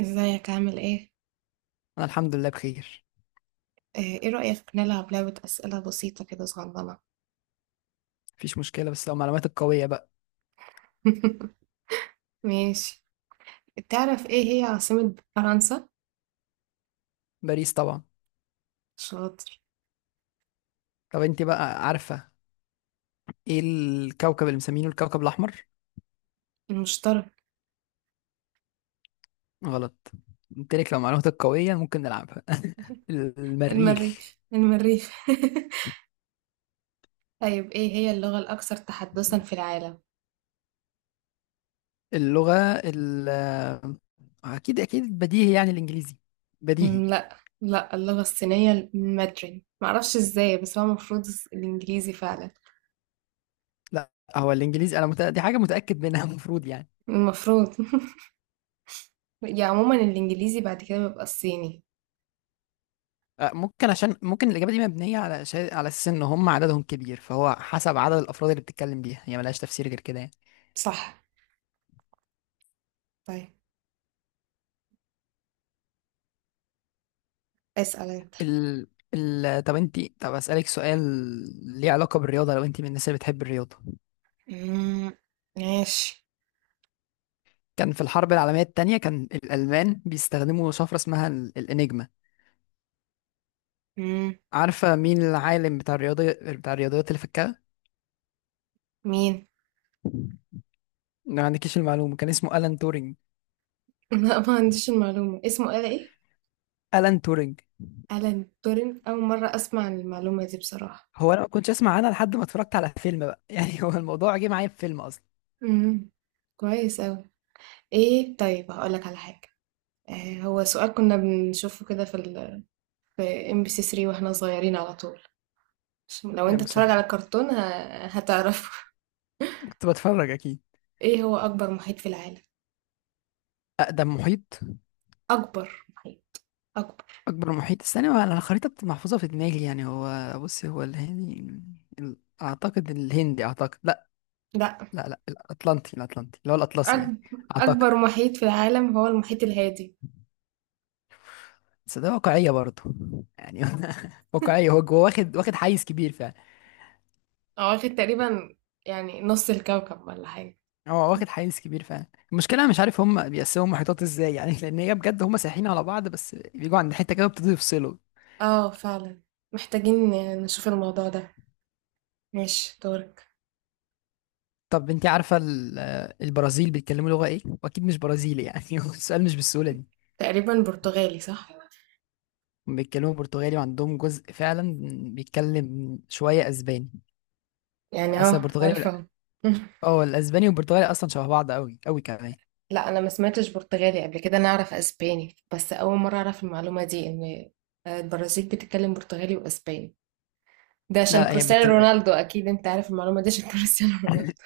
ازيك عامل ايه؟ انا الحمد لله بخير. ايه رأيك نلعب لعبة أسئلة بسيطة كده صغننة؟ مفيش مشكله، بس لو معلوماتك قويه بقى. ماشي. تعرف ايه هي عاصمة فرنسا؟ باريس طبعا. شاطر. طب انت بقى عارفه، ايه الكوكب اللي مسمينه الكوكب الاحمر؟ المشترك. غلط. قلت لك لو معلوماتك قويه ممكن نلعبها. المريخ. المريخ المريخ. طيب ايه هي اللغة الأكثر تحدثا في العالم؟ اللغه، ال اكيد اكيد بديهي يعني الانجليزي، بديهي. لا لا اللغة الصينية المادرين معرفش ازاي، بس هو المفروض الإنجليزي فعلا. لا، هو الانجليزي. دي حاجه متاكد منها. المفروض يعني. المفروض. يعني عموما الإنجليزي، بعد كده بيبقى الصيني. أه، ممكن، عشان ممكن الاجابه دي مبنيه على شيء، على اساس ان هم عددهم كبير، فهو حسب عدد الافراد اللي بتتكلم بيها، هي ملهاش تفسير غير كده يعني. صح. طيب اسأل انت. ال... طب انت، اسالك سؤال ليه علاقه بالرياضه، لو انت من الناس اللي بتحب الرياضه. مم، ماشي. كان في الحرب العالميه الثانيه كان الالمان بيستخدموا شفره اسمها الانجما. إمم، عارفه مين العالم بتاع الرياضه، بتاع الرياضيات اللي فكها؟ مين؟ ما عندكيش المعلومه. كان اسمه الان تورينج. لأ ما عنديش المعلومة، اسمه آلة إيه؟ الان تورينج. آلان تورين، أول مرّة أسمع عن المعلومة دي بصراحة. هو انا ما كنتش اسمع عنها لحد ما اتفرجت على فيلم بقى. يعني هو الموضوع جه معايا في فيلم اصلا. إمم، كويس أوي. إيه طيب هاقول لك على حاجة، هو سؤال كنا بنشوفه كده في MBC 3 وإحنا صغيرين على طول، عشان لو يا أنت بتتفرّج مسهل. على الكرتون هتعرفه. كنت بتفرج اكيد. إيه هو أكبر محيط في العالم؟ اقدم محيط؟ أكبر محيط، أكبر. اكبر محيط. استنى، انا الخريطه محفوظه في دماغي يعني. هو بص، هو الهندي، ال- اعتقد الهندي، اعتقد. لا، لأ، لا الاطلنطي، الاطلنطي اللي هو الاطلسي يعني. أكب اعتقد. أكبر محيط في العالم هو المحيط الهادي، بس ده واقعيه برضه يعني. واقعيه، هو واخد، واخد حيز كبير فعلا. هو واخد تقريبًا يعني نُص الكوكب والّا حاجة. هو واخد حيز كبير فعلا. المشكله انا مش عارف هم بيقسموا محيطات ازاي يعني. لان هي بجد هم سايحين على بعض، بس بيجوا عند حته كده بيبتدوا يفصلوا. اه فعلا، محتاجين نشوف الموضوع ده. ماشي دورك. طب انت عارفه البرازيل بيتكلموا لغه ايه؟ واكيد مش برازيلي يعني. السؤال مش بالسهوله دي. تقريبا برتغالي صح. بيتكلموا برتغالي، وعندهم جزء فعلا بيتكلم شوية اسباني. يعني اصلا اه البرتغالي عارفه أهو. اه، الاسباني والبرتغالي اصلا شبه بعض قوي قوي كمان. لا انا ما سمعتش برتغالي قبل كده، انا اعرف اسباني بس، اول مره اعرف المعلومه دي، ان البرازيل بتتكلم برتغالي واسباني. ده عشان لا لا، هي كريستيانو بتتكلم. رونالدو اكيد انت عارف المعلومه دي عشان كريستيانو رونالدو.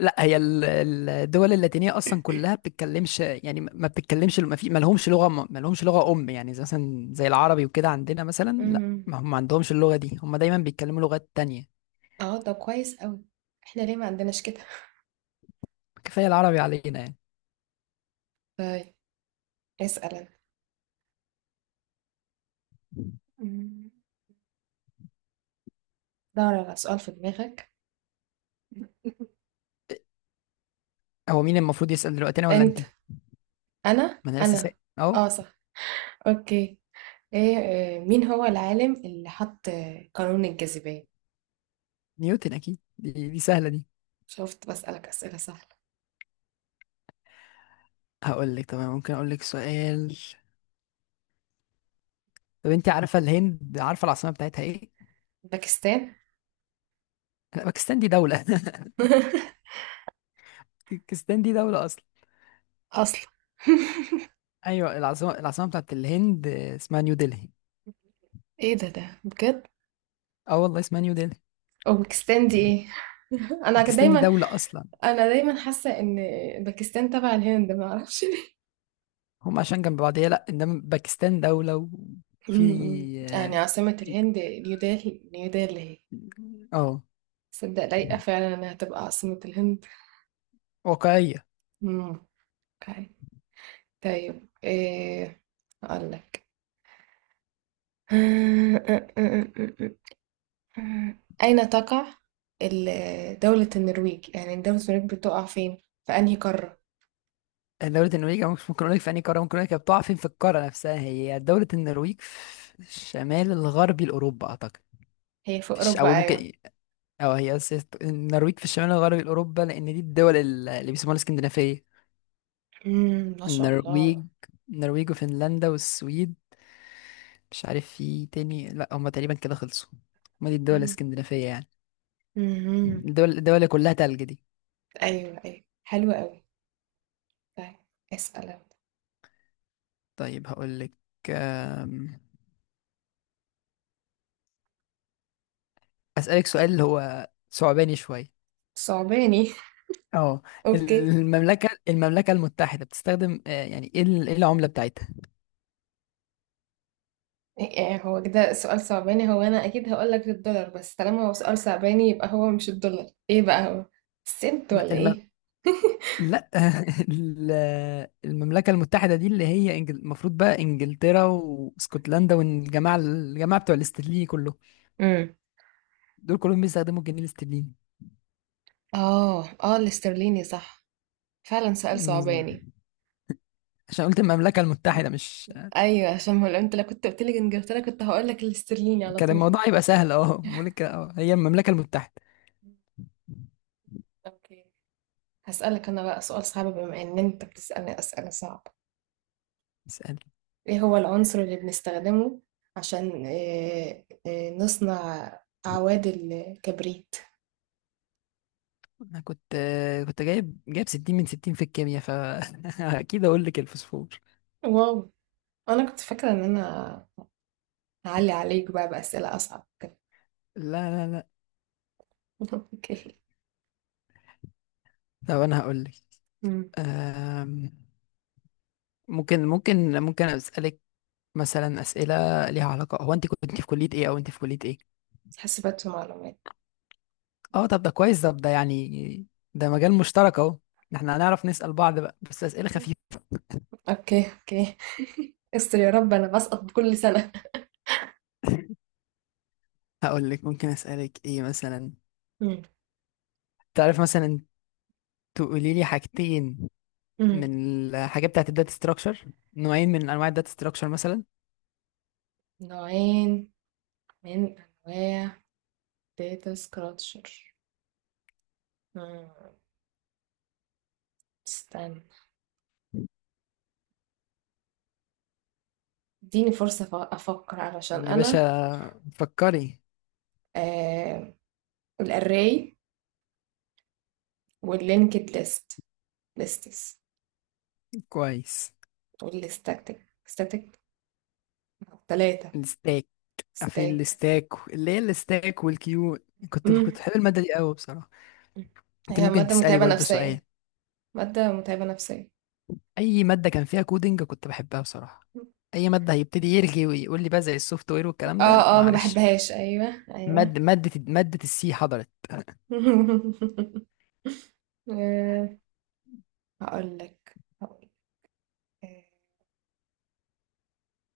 لا، هي الدول اللاتينيه اصلا كلها بتتكلمش يعني، ما بتتكلمش، ما لهمش لغه، ما لهمش لغه ام، يعني زي مثلا، زي العربي وكده عندنا مثلا. لا، امم. ما هم ما عندهمش اللغه دي، هم دايما بيتكلموا لغات تانية. اه ده كويس قوي. احنا ليه ما عندناش كده؟ كفايه العربي علينا يعني. طيب اسال انا. أمم. دور على سؤال في دماغك. هو مين المفروض يسال دلوقتي، انا ولا انت؟ انت. انا ما انا لسه انا سائل اهو. اه صح. اوكي. ايه مين هو العالم اللي حط قانون الجاذبية؟ نيوتن اكيد، دي سهله دي. شفت بسألك أسئلة سهلة. هقول لك تمام، ممكن اقول لك سؤال. طب انت عارفه الهند، عارفه العاصمه بتاعتها ايه؟ باكستان. لا، باكستان دي دوله. باكستان دي دوله اصلا. أصلا. ايوه، العاصمه، العاصمه بتاعت الهند اسمها نيو دلهي. ايه ده بجد؟ اه والله اسمها نيو دلهي. اوزبكستان دي ايه؟ انا باكستان دي دايما دوله اصلا. انا دايما حاسة ان باكستان تبع الهند، ما اعرفش ليه. هم عشان جنب بعض، هي لا، انما باكستان دوله. وفي، أمم. إمم. يعني عاصمة في، الهند نيودلهي. نيودلهي هي اه. صدق لايقة فعلا انها تبقى عاصمة الهند. واقعيه. أمم. اوكي. طيب ايه، اقول لك. مم. أين تقع دولة النرويج؟ يعني دولة النرويج بتقع فين؟ في أنهي قارة؟ دوله النرويج، أو مش ممكن اقول لك في انهي قاره، ممكن اقول لك هي بتقع فين في القاره نفسها. هي دوله النرويج في الشمال الغربي لاوروبا اعتقد. هي في او أوروبا أيوة. ممكن، أو هي أساس النرويج في الشمال الغربي الأوروبا، لأن دي الدول اللي بيسموها الاسكندنافية. مم. ما شاء الله. النرويج، النرويج وفنلندا والسويد، مش عارف في تاني، لا هما تقريبا كده خلصوا. هما دي الدول مم. الاسكندنافية يعني. مم. الدول، الدول اللي كلها تلج دي. أيوة أيوة حلو أوي. طيب اسأل أنت. طيب هقول لك، أسألك سؤال هو صعباني شوية. صعباني. اه. أوكي. المملكة المتحدة بتستخدم، يعني ايه إيه العملة بتاعتها؟ يعني هو كده سؤال صعباني؟ هو أنا أكيد هقولك الدولار، بس طالما هو سؤال صعباني يبقى هو مش الدولار. إيه بقى هو؟ السنت ولا لا، إيه؟ لا، ال- المملكة المتحدة دي اللي هي المفروض بقى انجلترا واسكتلندا، والجماعة، الجماعة بتوع الاسترليني كله. مم. دول كلهم بيستخدموا الجنيه الاسترليني. آه آه الاسترليني صح. فعلا سؤال صعباني. بالظبط. عشان قلت المملكة المتحدة، مش ايوه عشان ما، لو انت لو كنت قلت لي انجلترا كنت هقول لك الاسترليني على كان طول. الموضوع يبقى سهل. اه، بقول لك، اه، هي المملكة المتحدة. اوكي. هسألك انا بقى سؤال صعب، بما ان انت بتسألني أسئلة صعبة. اسأل. ايه هو العنصر اللي بنستخدمه عشان إيه، إيه نصنع اعواد الكبريت؟ انا كنت جايب 60 من 60 في الكيمياء، فاكيد اقول لك الفوسفور. واو. انا كنت فاكرة ان انا هعلي عليك بقى بأسئلة اصعب كده. لا. اوكي. طب انا هقول لك. أمم. أم، ممكن ممكن اسالك مثلا اسئله ليها علاقه. هو انت كنت في كليه ايه، او انت في كليه ايه؟ حاسبات ومعلومات. اه طب ده كويس، طب ده يعني ده مجال مشترك اهو، احنا هنعرف نسال بعض بقى، بس اسئله خفيفه. اوكي اوكي. استر يا رب، انا بسقط كل سنة. هقول لك ممكن اسالك ايه مثلا. أمم. تعرف مثلا، تقولي لي حاجتين أمم. من الحاجات بتاعت الداتا ستراكشر، نوعين من انواع الداتا ستراكشر مثلا. نوعين من أنواع data structure. آه، استنى اديني فرصة أفكر علشان يا باشا أنا. فكري. آه. الأري واللينكد ليستس. كويس. والستاتيك ستاتيك، ثلاثة. الستاك. عارفين ستاك. الستاك، اللي هي الستاك والكيو. كنت مم. بحب الماده دي قوي بصراحه. انت هي ممكن مادة تسالي متعبة برضو سؤال. نفسيا مادة متعبة نفسيا اي ماده كان فيها كودينج كنت بحبها بصراحه. اي ماده هيبتدي يرغي ويقول لي بقى زي السوفت وير والكلام ده، لا اه اه ما معلش. بحبهاش، ايوه ايوه. ماده السي حضرت. آه، هقول لك هقول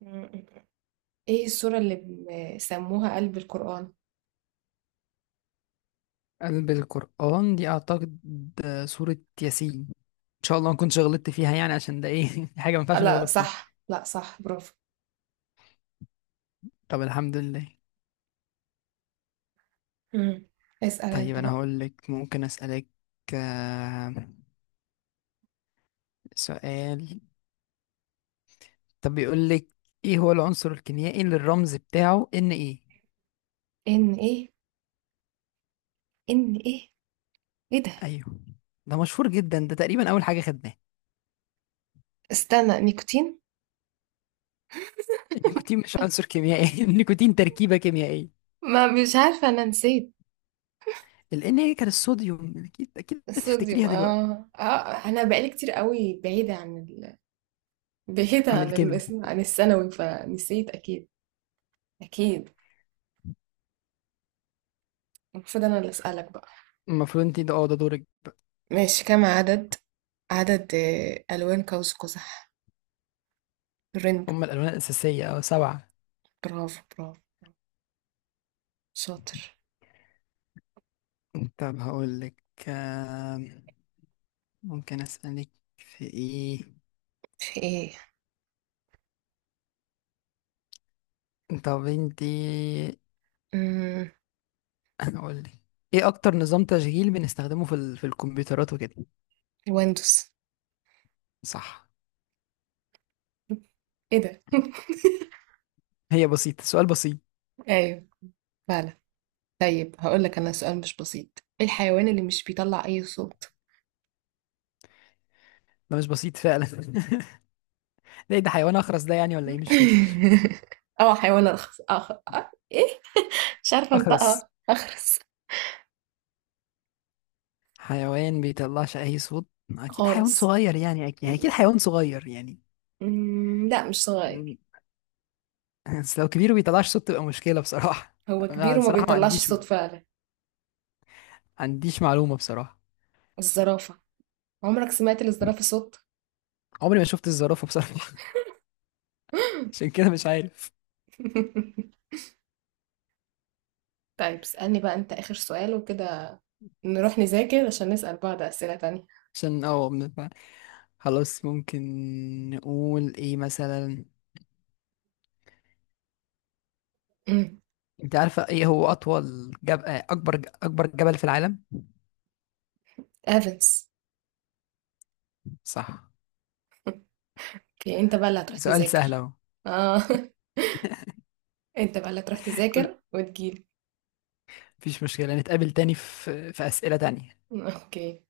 لك ايه السورة اللي بيسموها قلب القرآن؟ قلب القرآن دي اعتقد سورة ياسين. ان شاء الله ما كنتش غلطت فيها يعني، عشان ده ايه حاجة ما ينفعش لا نغلط فيها. صح لا صح برافو. طب الحمد لله. مم. اسأل طيب انت انا بقى. هقول لك، ممكن اسألك، آه، سؤال. طب بيقول لك، ايه هو العنصر الكيميائي اللي الرمز بتاعه ان ايه؟ ان ايه؟ ان ايه؟ ايه ده؟ ايوه. ده مشهور جدا، ده تقريبا اول حاجة خدناها. استنى، نيكوتين. النيكوتين مش عنصر كيميائي، النيكوتين تركيبة كيميائية. ما مش عارفة، انا نسيت. لأن هي كان الصوديوم، أكيد أكيد الصوديوم هتفتكريها دلوقتي. اه اه. انا بقالي كتير قوي بعيدة عن ال... بعيدة عن عن ال... الكيمياء. عن الثانوي فنسيت اكيد. اكيد. المفروض انا اللي اسألك بقى. المفروض أنت، ده أه ده دورك. ماشي. كم عدد ألوان قوس قزح؟ رينبو. هما الألوان الأساسية، أه، سبعة. برافو برافو. شاطر. طب هقول لك، ممكن أسألك في إيه. طب في أنت. ايه؟ هقول لك، إيه أكتر نظام تشغيل بنستخدمه في في الكمبيوترات وكده؟ الوندوس. صح. ايه ده؟ هي بسيطة، سؤال بسيط. ايوه فعلا. طيب هقول لك انا سؤال مش بسيط. ايه الحيوان اللي مش بيطلع اي صوت؟ ده مش بسيط فعلا. ده إيه ده؟ حيوان أخرس ده يعني ولا إيه؟ مش فاهم. اه حيوان ارخص ايه، مش عارفه أخرس، انطقها. اخرس. حيوان بيطلعش اي صوت. اكيد حيوان خالص. صغير يعني، اكيد يعني، اكيد حيوان صغير يعني. لا مش م- صغير. بس لو كبير بيطلعش صوت تبقى مشكلة بصراحة. هو أنا كبير وما بصراحة ما بيطلعش عنديش صوت ما فعلا. عنديش معلومة بصراحة. الزرافه. عمرك سمعت للزرافه صوت؟ عمري ما شفت الزرافة بصراحة، عشان كده مش عارف. طيب اسألني بقى انت اخر سؤال وكده نروح نذاكر عشان نسأل بعض اسئله تانية. عشان اه خلاص. ممكن نقول ايه مثلا، أمم، انت عارفة ايه هو آه، اكبر، اكبر جبل في العالم؟ ايفنز. صح. اوكي انت بقى اللي هتروح سؤال سهل تذاكر. اهو. اه. انت بقى اللي هتروح كل، تذاكر وتجيلي. مفيش مشكلة، نتقابل تاني في، في أسئلة تانية. اوكي.